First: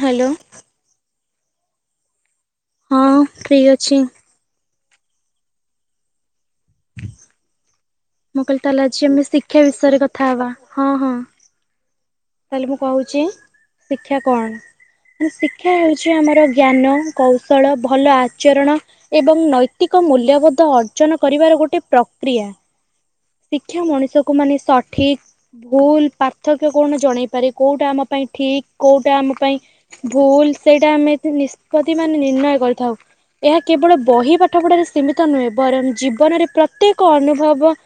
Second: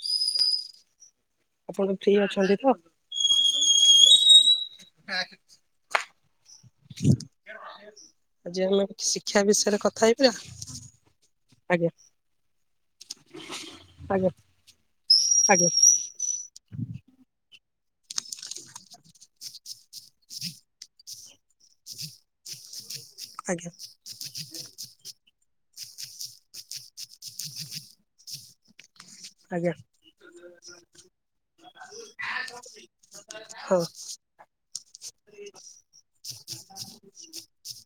Hello. ଆପଣ free ଅଛନ୍ତି? ତ? ହଁ, ଫ୍ରି ଅଛି। [inaudible] ମୁଁ କହିଲି ତାଲେ ଆଜି ଆମେ, ଶିକ୍ଷା ବିଷୟରେ କଥା ହବା। ହଁ, ହଁ। ଆଜ୍ଞା। ତା ହେଲେ ମୁଁ କହୁଛି ଶିକ୍ଷା ଆଜ୍ଞା କଣ? ଆଜ୍ଞା ଶିକ୍ଷା ହେଉଛି, ଆମର ଜ୍ଞାନ କୌଶଳ ଭଲ ଆଚରଣ ଏବଂ ନୈତିକ ମୂଲ୍ୟବୋଧ ଅର୍ଜନ କରିବାର ଗୋଟେ ପ୍ରକ୍ରିୟା। ଆଜ୍ଞା ଶିକ୍ଷା ମଣିଷକୁ ମାନେ ସଠିକ୍ ଭୁଲ ପାର୍ଥକ୍ୟ କଣ ଜଣେଇ ପାରେ, କୋଉଟା ଆମ ପାଇଁ ଠିକ୍ କୋଉଟା ଆମ ପାଇଁ ଆଜ୍ଞା ଭୁଲ। ସେଇଟା ଆମେ ନିଷ୍ପତି ମାନେ, ନିର୍ଣ୍ଣୟ କରିଥାଉ। ଏହା ହଁ କେବଳ ବହି ପାଠ ପଢାରେ ସୀମିତ ନୁହେଁ। ବରଂ ଜୀବନରେ ପ୍ରତ୍ୟେକ ଅନୁଭବ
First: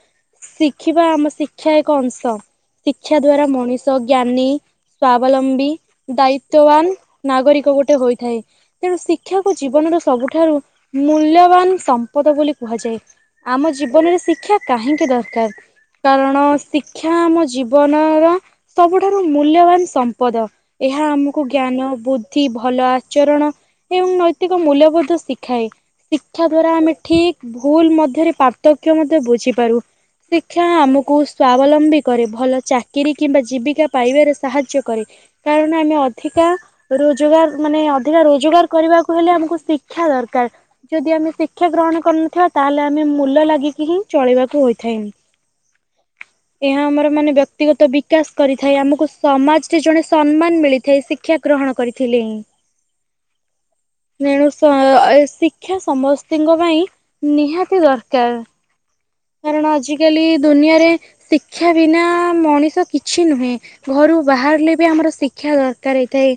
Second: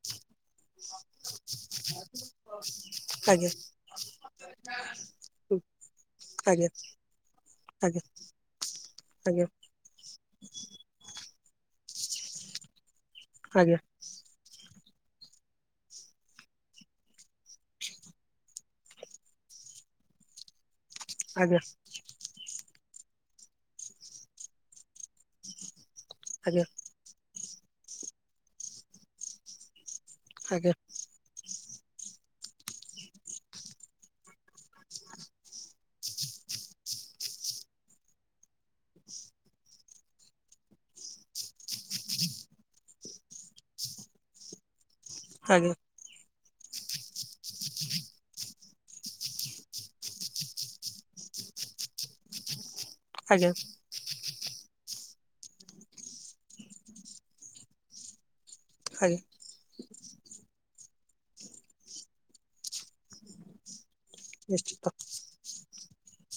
ଶିଖିବା ଆମ ଶିକ୍ଷା ଏକ ଅଂଶ। ଶିକ୍ଷା ଦ୍ଵାରା ଆଜ୍ଞା ମଣିଷ ଜ୍ଞାନୀ, ହୁଁ ସ୍ଵାବଲମ୍ବୀ, ଆଜ୍ଞା ଦାୟିତ୍ବବାନ୍, ନା ଟ୍ୟ ଆଜ୍ଞା ହୋଇଥାଏ। ତେଣୁ ଶିକ୍ଷାକୁ ଜୀବନର ସବୁଠୁ ଠାରୁ ମୂଲ୍ୟବାନ ସମ୍ପଦ ବୋଲି କୁହାଯାଏ। ଆଜ୍ଞା ଆମ ଆଜ୍ଞା ଜୀବନରେ ଶିକ୍ଷା କାହିଁକି ଦର୍ କାର। କାରଣ ଶିକ୍ଷା ଆମ ଜୀବନର, ସବୁଠାରୁ ମୂଲ୍ୟବାନ ସମ୍ପଦ। ଏହା ଆମକୁ ଆଜ୍ଞା ଜ୍ଞାନ, ବୁଦ୍ଧି, ଭ ଭଲ ଆଚରଣ ଏବଂ ନୈତିକ ମୂଲ୍ୟବୋଧ ଶିଖାଏ ଶିକ୍ଷା ଦ୍ୱାରା ଆମେ ଠିକ୍ ଭୁଲ ମଧ୍ୟରେ ପାର୍ଥକ୍ୟ ମଧ୍ୟ ବୁଝିପାରୁ। ଶିକ୍ଷା ଆମକୁ ଅବଲମ୍ବୀ କରେ। ଭଲ ଚାକିରି କିମ୍ବା ଜୀବିକା ପାଇବାରେ ସାହାଯ୍ୟ କରେ। କାରଣ ଆମେ ଅଧିକା ରୋଜଗାର ମାନେ ଅଧିକା ରୋଜଗାର, କରିବାକୁ ହେଲେ ଆମକୁ ଶିକ୍ଷା ଦରକାର। ଯଦି ଆମେ ଶିକ୍ଷା ଗ୍ରହଣ କରିନଥିବା ତାହେଲେ ଆମେ ମୁୂଲ ଲାଗିକି ହିଁ ଚଳିବାକୁ ହୋଇଥାଏଁ। ଆଜ୍ଞା। ଏହା ଆମର ମାନେ ବ୍ୟକ୍ତିଗତ ବିକାଶ କରି ଥାଏ। ଆମକୁ ସମାଜ ରେ ଜଣେ ସମ୍ମାନ ମିଳିଥାଏ। ଶିକ୍ଷା ଗ୍ରହଣ କରିଥିଲେଁ। ଆଜ୍ଞା। ତେଣୁ ସ ଏ ଶିକ୍ଷା ସମସ୍ତଙ୍କ ପାଇଁ, ନିହାତି ଦରକାର? ଆଜ୍ଞା କାରଣ ଆଜିକାଲି ଦୁନିଆରେ ଶିକ୍ଷା ବିନା ମଣିଷ କିଛି ନୁହେଁ। ଘରୁ ବାହାରିଲେ ନିଶ୍ଚିତ ବି ଆମର ଶିକ୍ଷା ଦରକାର ହେଇଥାଏ।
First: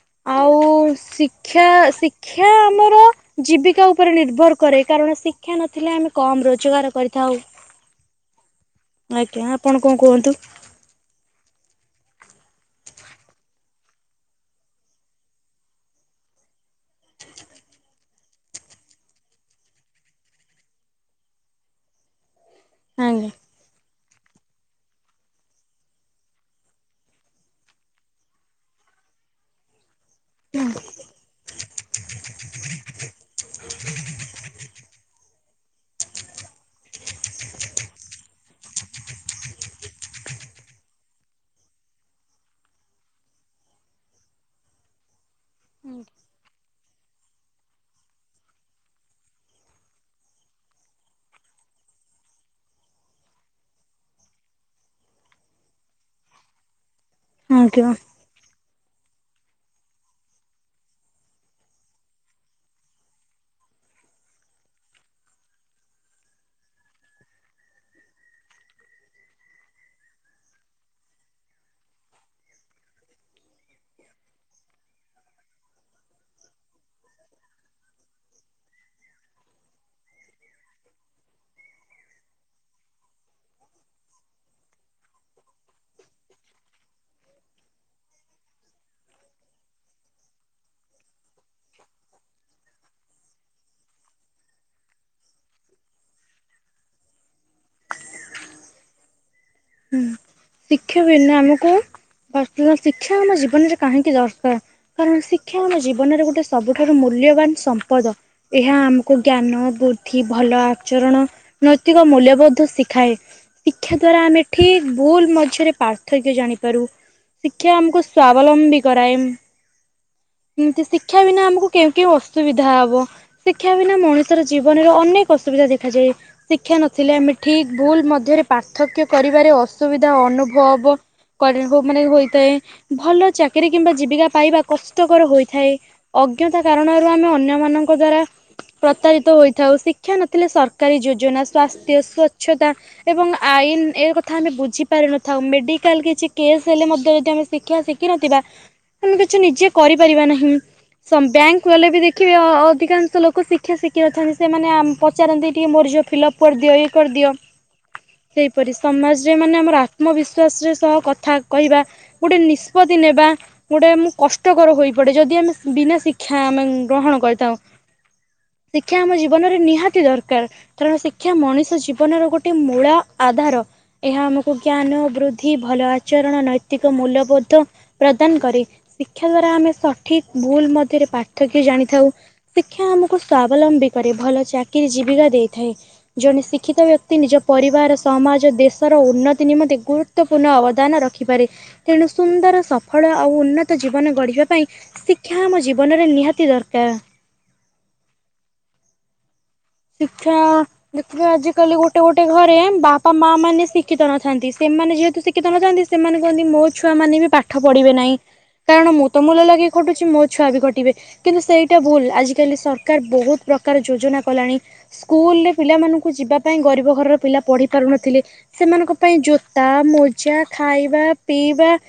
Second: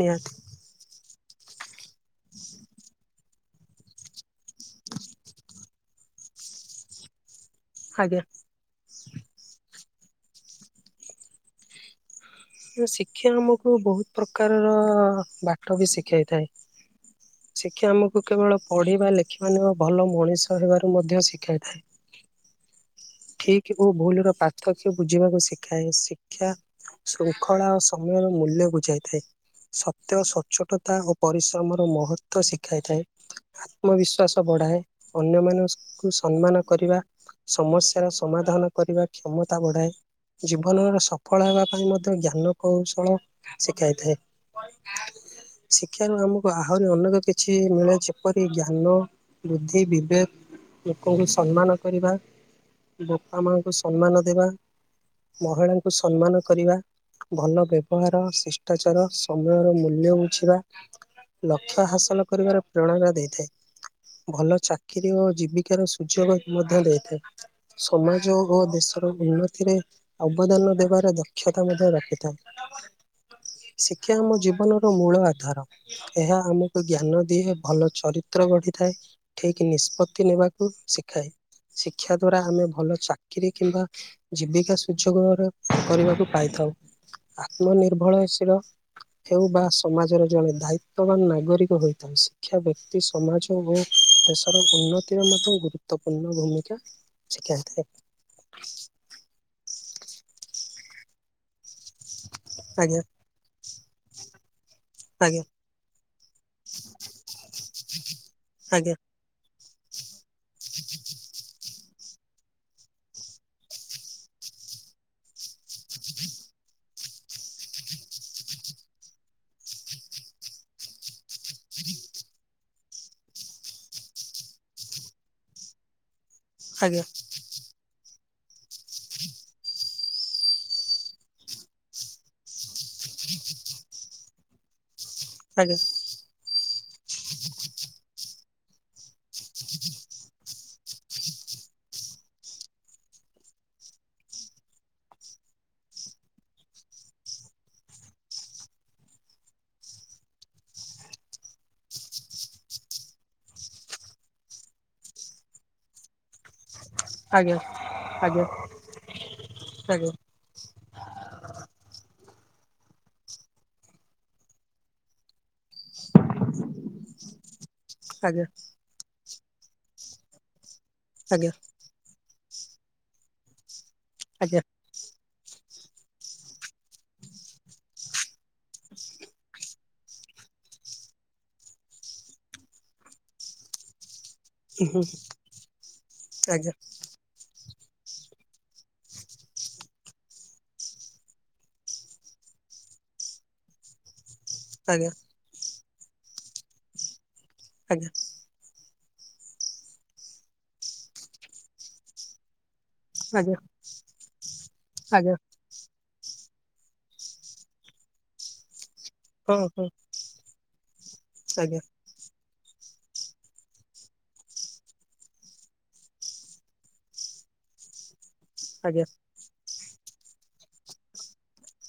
ନିହାତି। ଆଉ ଶିକ୍ଷା ଶିକ୍ଷା ଆମର ଜୀବିକା ଉପରେ ନିର୍ଭର କରେ କାରଣ ଶିକ୍ଷା ନଥିଲେ ଆମେ କମ୍ ରୋଜଗାର କରିଥାଉ। ଆଜ୍ଞା। ଆଜ୍ଞା ଆପଣ କଣ କୁହନ୍ତୁ? ଶିକ୍ଷା ଆମକୁ ବହୁତ ପ୍ରକାରର ବାଟ ବି ଶିଖାଇଥାଏ। ଶିକ୍ଷା ଆମକୁ କେବଳ ପଢିବା ଲେଖିବା ନୁହଁ ଭଲ ମଣିଷ ହେବାରୁ ମଧ୍ୟ ଶିଖାଇଥାଏ। ଆଜ୍ଞା। ଠିକ୍ ବୋଉ ଭୁଲର ପାର୍ଥକ୍ୟ ବୁଝିବାକୁ ଶିଖାଏ। ଶିକ୍ଷା ଶୃଙ୍ଖଳା ଓ ସମୟର ମୂଲ୍ୟ ବୁଝାଇଥାଏ। ସତ। ସତ୍ୟ, ସଚୋଟତା ଓ ପରିଶ୍ରମର ମହତ୍ବ ଶିଖାଇଥାଏ। ଆତ୍ମବିଶ୍ଵାସ ବଢାଏ ଅନ୍ୟମାନଙ୍କୁ ସମ୍ମାନ କରିବା ସମସ ତାର ସମାଧାନ କରିବା କ୍ଷମତା ବଢ଼ାଏ। ଜୀବନର ସଫଳ ହେବା ପାଇଁ ମଧ୍ୟ ଜ୍ଞାନ କୌଶଳ ଶିଖାଇଥାଏ। ଶିକ୍ଷାରୁ ଆମକୁ ଆହୁରି ଅନେକ କିଛି ମିଳେ। ଯେପରି ଜ୍ଞାନ, ବୁଦ୍ଧି, ବିବେକ। ଲୋକଙ୍କୁ ସମ୍ମାନ କରିବା। ବାପା ମାଙ୍କୁ ସମ୍ମାନ ଦେବା। ମହିଳାଙ୍କୁ ସମ୍ମାନ କରିବା। ଭଲ ଆଜ୍ଞା। ବ୍ୟବହାର ଶିଷ୍ଟାଚାର ସମୟର ମୂଲ୍ୟ ବୁଝିବା। ଲକ୍ଷ୍ୟ ହାସଲ କରିବାରେ ପ୍ରେରଣା ଦେଇଥାଏ। ଭଲ ଚାକିରିୀ ଓ ଜୀବିକାର ସୁଯୋଗ ମଧ୍ୟ ଦେଇଥାଏ। ସମାଜ ଓ ଦେଶର ଉନ୍ନତିରେ ଅବଦାନ ଦେବାର ଦକ୍ଷତା ମଧ୍ୟ ରଖିଥାଏ। [inaudible] ଶିକ୍ଷା ଆମ ଜୀବନର ମୂଳ ଆଧାର ଏହା ଆମକୁ ଜ୍ଞାନ ଦିଏ ଭଲ ଚରିତ୍ର ଗଢିଥାଏ ଠିକି ନିଷ୍ପତ୍ତି ନେବାକୁ ଶିଖାଏ ଶିକ୍ଷା ଦ୍ଵାରା ଆମେ ଭଲ ଚାକିରି କିମ୍ବା ଜୀବିକା ସୁଯୋଗର କରିବାକୁ ପାଇଥାଉ। ଆତ୍ମନିର୍ଭରଶୀଳ ହେଉ ବା ସମାଜର ଜଣେ ଦାଇତ୍ଵବାନ ନାଗରିକ ହୋଇଥାଉ ଶିକ୍ଷା ବ୍ୟକ୍ତି ସମାଜ ଓ ଦେଶର ଉନ୍ନତିର ମଧ୍ୟ ଗୁରୁତ୍ୱପୂର୍ଣ୍ଣ ଭୂମିକା ଶିଖାଇଥାଏ। ହୁଁ ଶିକ୍ଷା ବିନା ଆମକୁ ଆଜ୍ଞା ଶିକ୍ଷା ଆମ ଜୀବନରେ କାହିଁକି ଦରକାର କାରଣ, ଆଜ୍ଞା ଶିକ୍ଷା ଆମ ଜୀବନରେ ଗୋଟେ ସବୁଠାରୁ ମୂଲ୍ୟବାନ ସମ୍ପଦ ଏହା ଆଜ୍ଞା ଆମକୁ ଜ୍ଞାନ ବୁଦ୍ଧି ଭଲ ଆଚରଣ ନୈତିକ ମୂଲ୍ୟବୋଧ ଶିଖାଏ ଶିକ୍ଷା ଦ୍ଵାରା ଆମେ ଠିକ୍ ଭୁଲ ମଝିରେ ପାର୍ଥକ୍ୟ ଜାଣିପାରୁ। ଶିକ୍ଷା ଆମକୁ ସ୍ଵାବଲମ୍ବୀ କରାଏ। [inaudible] ଏମତି ଶିକ୍ଷା ବିନା ଆମକୁ କେଉଁ କେଉଁ ଅସୁବିଧା ହବ ଶିକ୍ଷା ବିନା ମଣିଷର ଜୀବନରେ ଅନେକ ଅସୁବିଧା ଦେଖାଯାଏ ଶିକ୍ଷା ନଥିଲେ ଆମେ ଠିକ ଭୁଲ ମଧ୍ୟରେ ପାର୍ଥକ୍ୟ କରିବାରେ ଅସୁବିଧା ଅନୁଭବ [unintelligible] ମାନେ ହୋଇଥାଏ ଭଲ ଚାକିରୀ କିମ୍ବା ଜୀବିକା ପାଇବା କଷ୍ଟ କର ହୋଇଥାଏ ଆଜ୍ଞା ଅଜ୍ଞତା କାରଣରୁ ଆମେ ଅନ୍ୟମାନଙ୍କ ଦ୍ଵାରା ପ୍ରତାରିତ ହୋଇଥାଉ ଶିକ୍ଷା ନଥିଲେ ସରକାରୀ ଯୋଜନା ସ୍ୱାସ୍ଥ୍ୟ ସ୍ୱଚ୍ଛତା ଏବଂ ଆଇନ ଏ କଥା ଆମେ ବୁଝି ପାରିନଥାଉ ମେଡିକାଲ କିଛି କେସ୍ ହେଲେ ମଧ୍ୟ ଏଇଟା ଆମେ ଶିଖିଆ ଶିଖିିନଥିବା ଆମେ କିଛି ନିଜେ କରିପାରିବା ନାହିଁ। ବ୍ୟାଙ୍କ ଙ୍କୁ ଗଲେ ବି ଦେଖିବେ ଅ ଅଧିକାଂଶ ଲୋକ ଶିକ୍ଷା ଶିଖିନଥାନ୍ତି ସେମାନେ ଆମ-ପଚାରନ୍ତି ଟିକେ ଯଉ ଫିଲ୍ଅପ୍ ପଡ଼ିଦିଅ। ଆଜ୍ଞା, ଆଜ୍ଞା। କିପରି ସମାଜରେ, ମାନେ ଆମର ଆଜ୍ଞା ଆତ୍ମବିଶ୍ଵାସରେ ସହ କଥା କହିବା। ଗୋଟେ ନିଷ୍ପତ୍ତି ନେବା, ଗୋଟେ ମୁଁ କଷ୍ଟକର ହୋଇପଡେ। ଯଦି ଆମେ ବିନା ଶିକ୍ଷା ଆମେ ଗ୍ରହଣ କରିଥାଉ। ଆଜ୍ଞା। ଶିକ୍ଷା ଆମ ଜୀବନରେ ନିହାତି ଦରକାର। କାରଣ ଶିକ୍ଷା ଆଜ୍ଞା ମଣିଷ ଜୀବନର ଗୋଟେ ମୂଳ ଆଧାର। ଏହା ଆଜ୍ଞା ଆମକୁ ଆଜ୍ଞା ଜ୍ଞାନ, ବୃଦ୍ଧି ଭଲ ଆଚରଣ, ନୈତିକ, ମୂଲ୍ୟବୋଧ ପ୍ରଦାନ କରେ। ଶିକ୍ଷା ଦ୍ଵାରା ଆମେ ସଠିକ ଭୁଲ୍ ମଧ୍ୟରେ, ପାର୍ଥକ୍ୟ ଜାଣିଥାଉ। ଶିକ୍ଷା ଆମକୁ ସଲମ୍ବୀ କରେ। ଭଲ ଚାକିରି ଜୀବିକା ଦେଇଥାଏ। ଜଣେ ଆଜ୍ଞା ଶିକ୍ଷିତ ବ୍ୟକ୍ତି ନିଜ ପରିବାର ସ ସମାଜ ଦେଶର ଉନ୍ନତି ନିମନ୍ତେ, ଗୁରୁତ୍ୱପୂର୍ଣ୍ଣ ଅବଦାନ ରଖିପାରେ। ତେଣୁ ସୁନ୍ଦର ସଫଳ ଆଉ ଉନ୍ନତ ଜୀବନ ଗଢିବା ପାଇଁ, ଆଜ୍ଞା ଶିକ୍ଷା ଆମ ଜୀବନରେ ନିହାତି ଦରକାର। ଆଜ୍ଞା। ଶିକ୍ଷା। ଦେଖିବେ ଆଜିକାଲି ଗୋଟେ, ଗୋଟେ ଘରେ ବାପା ବାପା ମା ଆଜ୍ଞା ମାନେ, ଶିକ୍ଷିତ ନଥାନ୍ତି। ସେମାନେ ଯେହେତୁ ଆଜ୍ଞା ଶିକ୍ଷିତ ନଥାନ୍ତି ସେମାନେ କୁହନ୍ତି। ମୋ ଛୁଆ ମାନେ ବି ପାଠ ପଢିବେ ନାହିଁ। କାରଣ ମୁଁ ତ ମୂଲ ହଁ ଲାଗି ହଁ ଖଟୁଛି। ମୋ ଛୁଆ ବି ଖ ଟିବେ, କିନ୍ତୁ ଆଜ୍ଞା ସେଇଟା ଭୁଲ, ଆଜିକାଲି ସରକାର ବହୁତ ପ୍ରକାର ଯୋଜନା କଲାଣି। ସ୍କୁଲରେ, ପିଲା ମାନଙ୍କୁ ଯିବା ପାଇଁ, ଗରିବ ଘରର ପିଲା ପଢି ପାରୁନଥିଲେ। ସେମାନଙ୍କ ଆଜ୍ଞା ପାଇଁ, ଜୋତା, ମଜା, ଖାଇବା ପିଇବା-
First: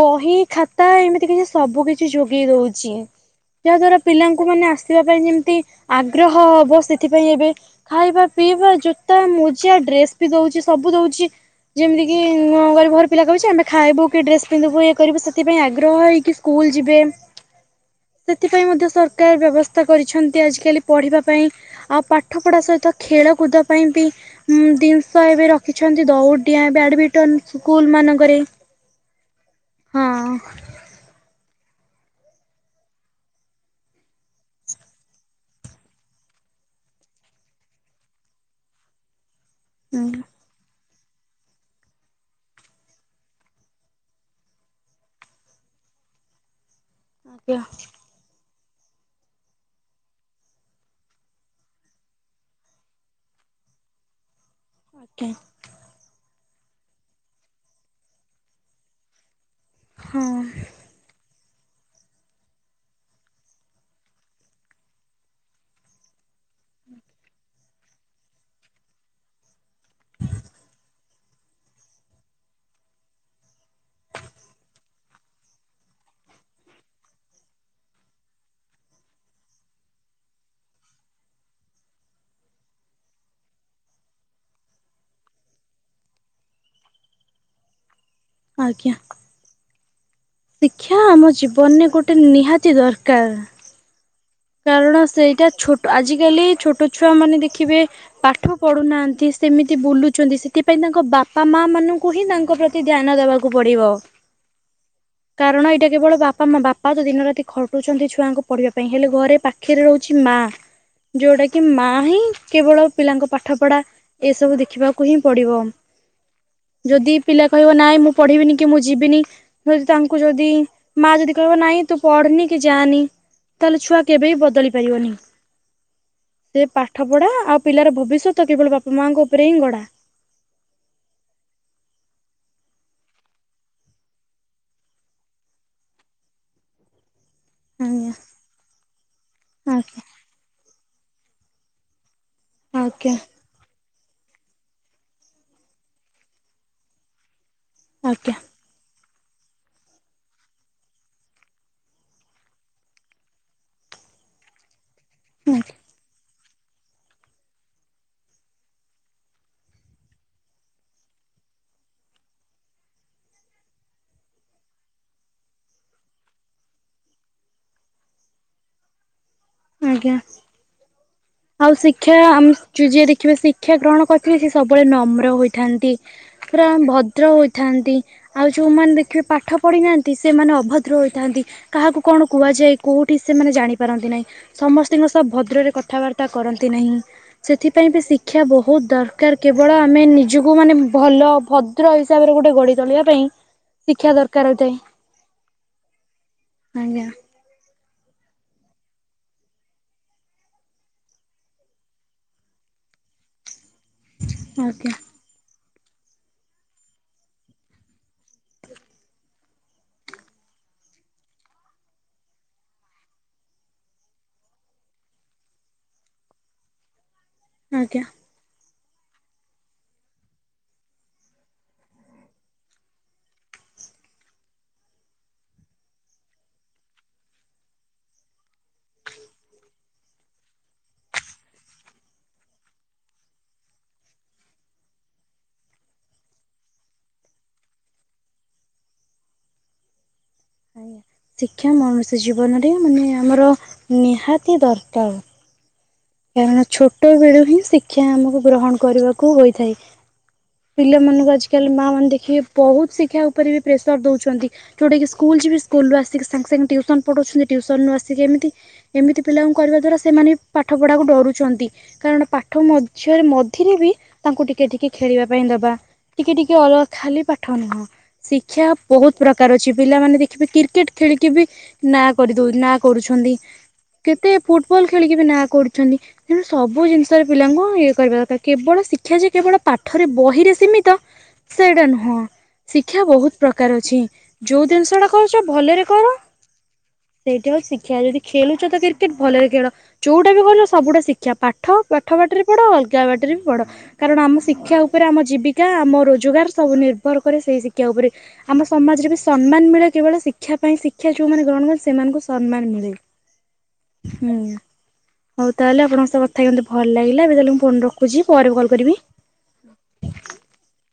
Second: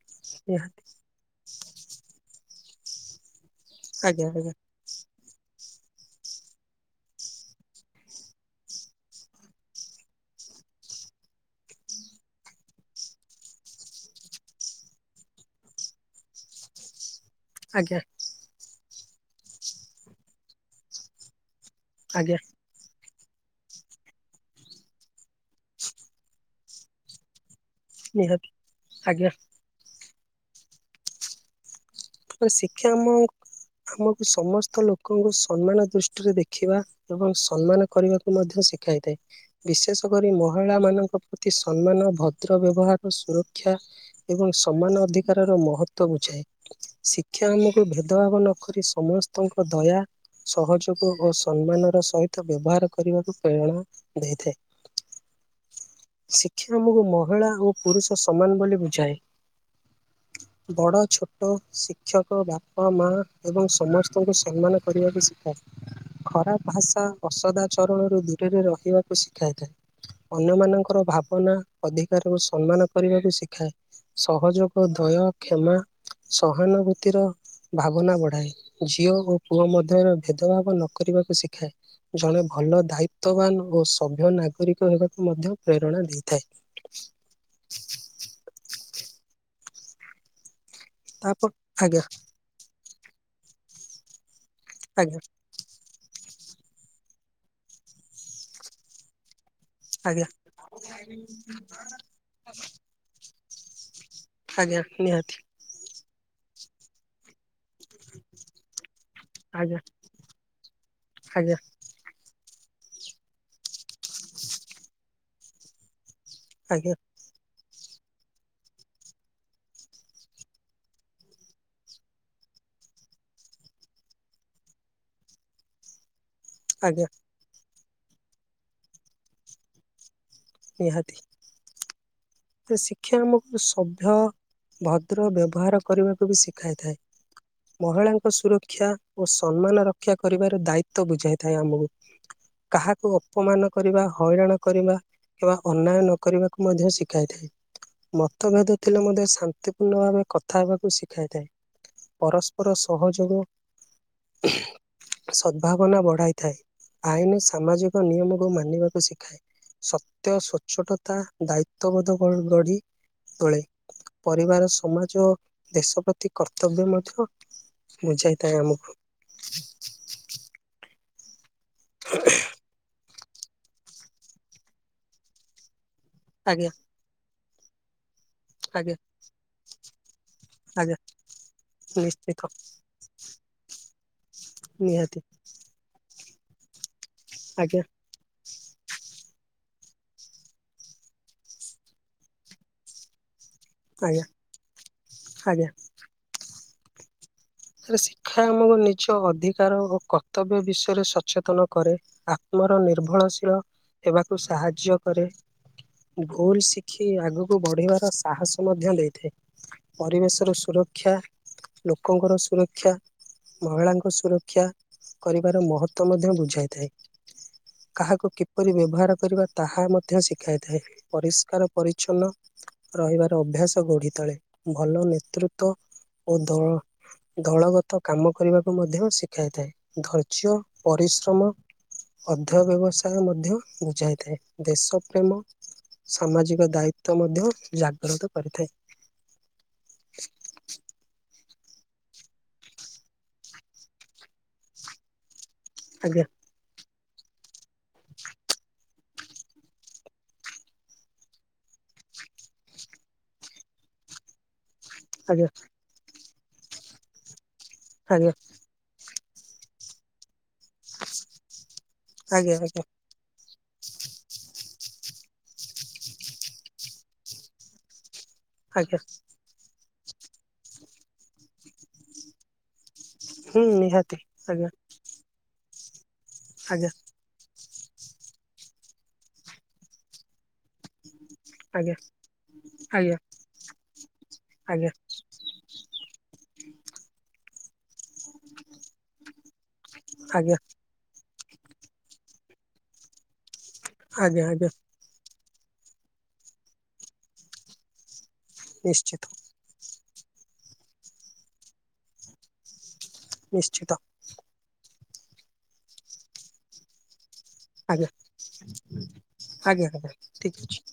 ବହି, ନିହାତି ଖାତା ଏମିତି କି ସବୁ କିଛି ଯୋଗେଇ ଦଉଛି। ଯାହା ଦ୍ୱାରା ଆଜ୍ଞା ଆଜ୍ଞା ପିଲାଙ୍କୁ, ମାନେ ଆସିବା ପାଇଁ ଯେମିତି ଆଗ୍ରହ ହବ ସେ ଏଥିପାଇଁ ଏବେ, ଖାଇବା, ପିଇବା, ଜୋତା, ମୋଜା ଡ୍ରେସ ବି ଦଉଛି। ସବୁ ଦଉଛି। ଯେମିତି କି ଗରିବ ଘର ପିଲା କହୁଛି, ଆମେ ଖାଇବୁ କି ଡ୍ରେସ ପିନ୍ଧିବୁ ଏ କରିବୁ, ସେଥିପାଇଁ ଆଗ୍ରହ ହେଇକ ସ୍କୁଲ ସ୍କୁଲ ଯିବେ। ଆଜ୍ଞା। ସେଥିପାଇଁ ମଧ୍ୟ ସରକାର ବ୍ୟବସ୍ଥା କରିଛନ୍ତି, ଆଜିକାଲି ପଢିବା ପାଇଁ। ଆଉ ଆଜ୍ଞା ପାଠ ପଢା ସହିତ ଖେଳ କୁଦ ପାଇଁ ବି ଦିନିଷ ଏବେ ରଖିଛନ୍ତି। ଦଉଡିଆ, ବ୍ୟାଡମିଣ୍ଟନ ସ୍କୁଲ ମାନଙ୍କରେ, ନିହାତି ଆଜ୍ଞା ହଁ। ଶିକ୍ଷା ମୋ ଆମକୁ ସମସ୍ତ ଲୋକଙ୍କୁ ସମ୍ମାନ ଦୃଷ୍ଟିରେ ଦେଖିବା, ଏବଂ ସମ୍ମାନ କରିବାକୁ ମଧ୍ୟ ଶିଖାଇଥାଏ। ବିଶେଷ କରି ମହିଳା ମାନଙ୍କ ତାଙ୍କ ପ୍ରତି ସମ୍ମାନ, ଭଦ୍ର ବ୍ୟବହାର, ସୁରକ୍ଷା ଏବଂ ସମାନ ଅଧିକାରର ମହତଵ ବୁଝାଏ। ଶିକ୍ଷା ଆଜ୍ଞା ଆମକୁ ଭେଦଭାବ ନ କରି ସମସ୍ତଙ୍କ ଦୟା ସହଯୋଗ ଓ ସମ୍ମାନର ସହିତ ବ୍ୟବହାର କରିବାକୁ, ପ୍ରେରଣ ଦେଇଥାଏ। ଆଜ୍ଞା। ଶିକ୍ଷା ଆମକୁ ମହିଳା ଓ ପୁରୁଷ ସମାନ ବୋଲି ବୁଝାଏ। ହଁ ବଡ଼ ଛୋ ଟ, ଶିକ୍ଷକ ବାପା ମା ଏବଂ ସମସ୍ତଙ୍କୁ ସମ୍ମାନ କରିବାକୁ ଶିଖାଏ। ଖରାପ ଭାଷା, ଅସଦା ଚରଣରୁ, ଦୂରରେ ରହିବାକୁ ଶିଖାଇଥାଏ। ଅନ୍ୟମାନଙ୍କର ଭା ଭାବନା ଅଧିକାରକୁ ସମ୍ମାନ କରିବାକୁ ଶିଖାଏ। ସହଯୋଗ, ଦୟ, କ୍ଷମା, ସହାନୁଭୂତିର ଭାବନା ବଢାଏ। ଝିଅ ଓ ପୁଅ ମଧ୍ୟରେ ଭେଦଭାବ ନକରିବାକୁ ଶିଖାଏ। ଜଣେ ଭଲ ଦାୟିତ୍ୱବାନ ଓ ସଭ୍ୟ ନାଗରିକ ହେବାକୁ ମଧ୍ୟ ପ୍ରେରଣା ଦେଇଥାଏ। ଆଜ୍ଞା। ଶିକ୍ଷା ଆମ ତାପ ଜୀବନରେ ଆଜ୍ଞା ଗୋଟେ ନିହାତି ଦରକାର। କାରଣ ଆଜ୍ଞା ସେଇଟା ଛୋଟ। ଆଜିକାଲି ଛୋଟ ଛୁଆ ମାନେ ଦେଖିବେ ପାଠ ପଢୁନାହାନ୍ତି। ସେମିତି ଆଜ୍ଞା ବୁଲୁଛନ୍ତି। ସେଥିପାଇଁ ତାଙ୍କ ବାପା ମା, ମାନଙ୍କୁ ହିଁ ତାଙ୍କ ପ୍ରତି ଧ୍ୟାନ ଦେବାକୁ ପଡିବ। ଆଜ୍ଞା ନିହାତି। କାରଣ ଏଇଟା କେବଳ ବାପା ମା। ବାପା ତ ଦିନ ରାତି ଖଟୁଛନ୍ତି ଛୁଆଙ୍କୁ ପଢିବା ପାଇଁ। ହେଲେ ଘରେ ଆଜ୍ଞା ପାଖରେ ରହୁଛି ମା। ଯୋଉଟା ଆଜ୍ଞା କି ମା ହିଁ କେବଳ ପିଲାଙ୍କ ପାଠ ପଢା ଏ ସବୁ ଦେଖିବାକୁ ହିଁ ପଡିବ। ଆଜ୍ଞା ଯଦି ପିଲା କହିବ ନାଇଁ ମୁଁ ପଢିବିନି କି ମୁଁ ଯିବିନି, ଯଦି ତାଙ୍କୁ ଯଦି ମା ଯଦି କହିବ ନାଇଁ ତୁ ପଢିନି କି ଯାନି ତାହେଲ ଛୁଆ କେବେବି ବଦଳି ପାରିବନି, ସେ ପାଠ ଆଜ୍ଞା ପଢା ଆଉ ପିଲାର ଭବିଷ୍ୟତ କେବଳ ବାପା ମାଙ୍କ ଉପରେ ହିଁ ଗଢା। ନିହାତି ଶିକ୍ଷା ଆମକୁ ସଭ୍ୟ ଭଦ୍ର ବ୍ୟବହାର କରିବାକୁ ବି ଶିଖାଇଥାଏ। ଆଜ୍ଞା ମହିଳାଙ୍କ ସୁରକ୍ଷା ଓ ସମ୍ମାନ ରକ୍ଷା କରିବାର ଦାୟିତ୍ବ ବୁଝାଇଥାଏ ଆମକୁ। କାହାକୁ ଆଜ୍ଞା ଅପମାନ କରିବା, ହଇରାଣ କରିବା କିମ୍ବା ଅନ୍ୟାୟ ନ କରିବାକୁ ମଧ୍ୟ ଶିଖାଇଥାଏ। ଆଜ୍ଞା ମତଭେଦ ଥିଲେ ମଧ୍ୟ ଶାନ୍ତିପୂର୍ଣ୍ଣ ଭାବେ କଥା ହେବାକୁ ଶିଖାଇଥାଏ। ପରସ୍ପର ସହଯୋଗ, ଆଜ୍ଞା ସଦଭାବନା ବଢ଼ାଇ ଥାଏ, ଆଇନ ସାମାଜିକ ନିୟମକୁ ମାନିବାକୁ ଶିଖାଏ। ସତ୍ୟ ସ୍ୱଚ୍ଛଟତା ଦାୟିତ୍ଵ ବୋଧ ଗ-ଗଢି ତୋଳେ। ପରିବାର ସମାଜ ଓ ଦେଶ ପ୍ରତି କର୍ତ୍ତବ୍ୟ ମଧ୍ୟ ବୁଝାଇଥାଏ ଆମକୁ‌। ଆଜ୍ଞା ଆଉ ଶିକ୍ଷା ଆମ ଯ-ଯିଏ ଦେଖିବେ ଶିକ୍ଷା ଗ୍ରହଣ କରିଥିଲେ ସେ ସବୁବେଳେ ନମ୍ର ହୋଇଥାନ୍ତି। ପୁରା ଆଜ୍ଞା ଭଦ୍ର ହୋଇଥାନ୍ତି ଆଉ ଆଜ୍ଞା ଯୋଉମାନେ ଦେଖିବେ ପାଠ ପଢିନାହାନ୍ତି ସେମାନେ ଅଭଦ୍ର ଆଜ୍ଞା ହୋଇଥାନ୍ତି କାହାକୁ କଣ ନିଶ୍ଚିତ କୁହାଯାଏ କୋଉଠି ସେମାନେ ଜାଣିପାରନ୍ତି ନାହିଁ, ସମସ୍ତଙ୍କ ନିହାତି ସବୁ ଭଦ୍ରରେ କଥାବାର୍ତ୍ତା କରନ୍ତି ନାହିଁ, ଆଜ୍ଞା ସେଥିପାଇଁ ବି ଶିକ୍ଷା ବହୁତ ଦର ର କେବଳ ଆମେ ନିଜକୁ ମାନେ ଭଲ ଭଦ୍ର ହିସାବରେ ଗୋଟେ ଗଢ଼ି ତୋଳିବା ପାଇଁ ଶିକ୍ଷା ଆଜ୍ଞା ଦରକାର ହୋଇଥାଏ, ଆଜ୍ଞା ଆଜ୍ଞା। ଶିକ୍ଷା ଆମକୁ ନିଜ ଅଧିକାର ଓ କର୍ତ୍ତବ୍ୟ ବିଷୟରେ ସଚେତନ କରାଏ। ଆମର ନିର୍ଭରଶୀଳ ହେବାକୁ ଆଜ୍ଞା ସାହାଯ୍ୟ କରେ। ଭୁଲ ଶିଖି ଆଗକୁ ବଢିବାର ସାହସ ମଧ୍ୟ ଦେଇଥାଏ। ପରିବେଶ ର ସୁରକ୍ଷା ଲୋକଙ୍କର ଶ୍ ସୁରକ୍ଷା, ମହିଳାଙ୍କ ସୁରକ୍ଷା କରିବାର ମହତ୍ଵ ମଧ୍ୟ ବୁଝାଇଥାଏ। ଆଜ୍ଞା। କାହାକୁ କି କିପରି ବ୍ୟବହାର କରିବା ତାହା ମଧ୍ୟ ଶିଖାଇଥାଏ, ପରିଷ୍କାର ପରିଛନ୍ନ ରହିବାର ଅଭ୍ୟାସ ଗଢି ତଳେ ଭଲ ନେତୃତ୍ଵ ଓ ଦଳ। ଦଳଗତ କାମ କରିବାକୁ ମଧ୍ୟ ଶିଖାଇଥାଏ, ଧୈର୍ଯ୍ୟ, ପରିଶ୍ରମ ଅଧ୍ୟୟ ବ୍ୟବସାୟ ମଧ୍ୟ ବୁଝାଇଥାଏ, ଦେଶ ପ୍ରେମ ସାମାଜିକ ଦାୟିତ୍ଵ ମଧ୍ୟ ଜାଗ୍ରତ କରିଥାଏ। ଆଜ୍ଞା। ଶିକ୍ଷା ମଣିଷ ଜୀବନରେ ମାନେ ଆମର ନିହାତି ଦରକାର। ଆଜ୍ଞା କାରଣ ଛୋଟ ବେଳୁ ହିଁ ଶିକ୍ଷା ଆମକୁ ଗ୍ରହଣ କରିବାକୁ ହୋଇଥାଏ। ପିଲାମାନଙ୍କୁ ଆଜିକାଲି ମା ମାନେ ଦେଖିକେ ବହୁତ ଶିକ୍ଷା ଉପରେ ବି ପ୍ରେସର ଦଉଛନ୍ତି। ଯୋଉଟା ସ୍କୁଲ ଆଜ୍ଞା ଯିବି ସ୍କୁଲରୁୁ ଆସି ସାଙ୍ଗେ ସାଙ୍ଗେ ଟ୍ୟୁସନ ପଢଉଛନ୍ତି ଟଉସନୁ ଆସିକି ଆଜ୍ଞା ଏମିତି ଏମିତି ପିଲାଙ୍କୁ କରିବା ଦ୍ୱାରା ସେମାନେ ପାଠ ପଢ଼ାକୁ ଡରୁଛନ୍ତି, କାରଣ ପାଠ ଆଜ୍ଞା ଆଜ୍ଞା ମଝ୍ହ୍ୟରେ ମଧ୍ୟ ଏଥିରେ ବି ତାଙ୍କୁ ଟିକେ ଟିକେ ଖେଳିବା ପାଇଁ ଦବା ଟିକେ ଟିକେ ଅ ଖାଲି ପାଠ ନୁହଁ। ଶିକ୍ଷା ଆଜ୍ଞା ବହୁତ ପ୍ରକାର ଅଛି ପିଲାମାନେ ଦେଖିବେ କ୍ରିକେଟ ଖେଳିକି ବି ନାଁ କରିଦଉ ନା କରୁଛନ୍ତି, ହୁଁ ନିହାତି କେତେ ଆଜ୍ଞା ଫୁଟବଲ ଖେଳିକି ବି ନା କରୁଛନ୍ତି। ତେଣୁ ସବୁ ଆଜ୍ଞା ଜିନିଷରେ ପିଲାଙ୍କୁ ଇଏ କରିବା କଥା କେବଳ ଶିକ୍ଷା ଯେ କେବଳ ପାଠରେ ବହିରେ ସୀମିତ ସେଇଟା ଆଜ୍ଞା ନୁହଁ। ଶିକ୍ଷା ଆଜ୍ଞା ବହୁତ ପ୍ରକାର ଅଛି ଯୋଉ ଆଜ୍ଞା ଜିନିଷ ଟା କରୁଛ ଭଲରେ କର, ସେ ଶିକ୍ଷା, ଯଦି ଖେଳୁଛ ତ କ୍ରିକେଟ ଭଲରେ ଖେଳ। ଯୋଉଟା ବି ଆଜ୍ଞା କରିବ ସବୁଟା ଶିକ୍ଷା, ପାଠ ପାଠ ବାଟରେ ପଢ଼ ଅଲଗା ବାଟରେ ବି ପଢ଼। କାରଣ ଆମ ଆଜ୍ଞା ଆଜ୍ଞା ଶିକ୍ଷା ଉପରେ ଆମ ଜୀବିକା ଆମ ରୋଜଗାର ସବୁ ନିର୍ଭର କରେ ସେଇ ଶିକ୍ଷା ଉପରେ। ଆମ ସମାଜରେ ବି ନିଶ୍ଚିତ ସମ୍ମାନ ମିଳେ କେବଳ ଶିକ୍ଷା ପାଇଁ ଶିକ୍ଷା ଯୋଉମାନେ ଗ୍ରହଣ କରନ୍ତି ସେମାନଙ୍କୁ ସମ୍ମାନ ମିଳେ। ନିଶ୍ଚିତ। ହୁଁ। ହଉ ତାହେଲେ ଆପଣଙ୍କ ସହ କଥା ମୋତେ ଭଲ ଲାଗିଲା ଏବେ ତାହେଲେ ମୁଁ ଫୋନ ଆଜ୍ଞା ରଖୁଛି ପରେ କଲ୍ କରିବି। ଆଜ୍ଞା ଆଜ୍ଞା ଠିକ ଅଛି।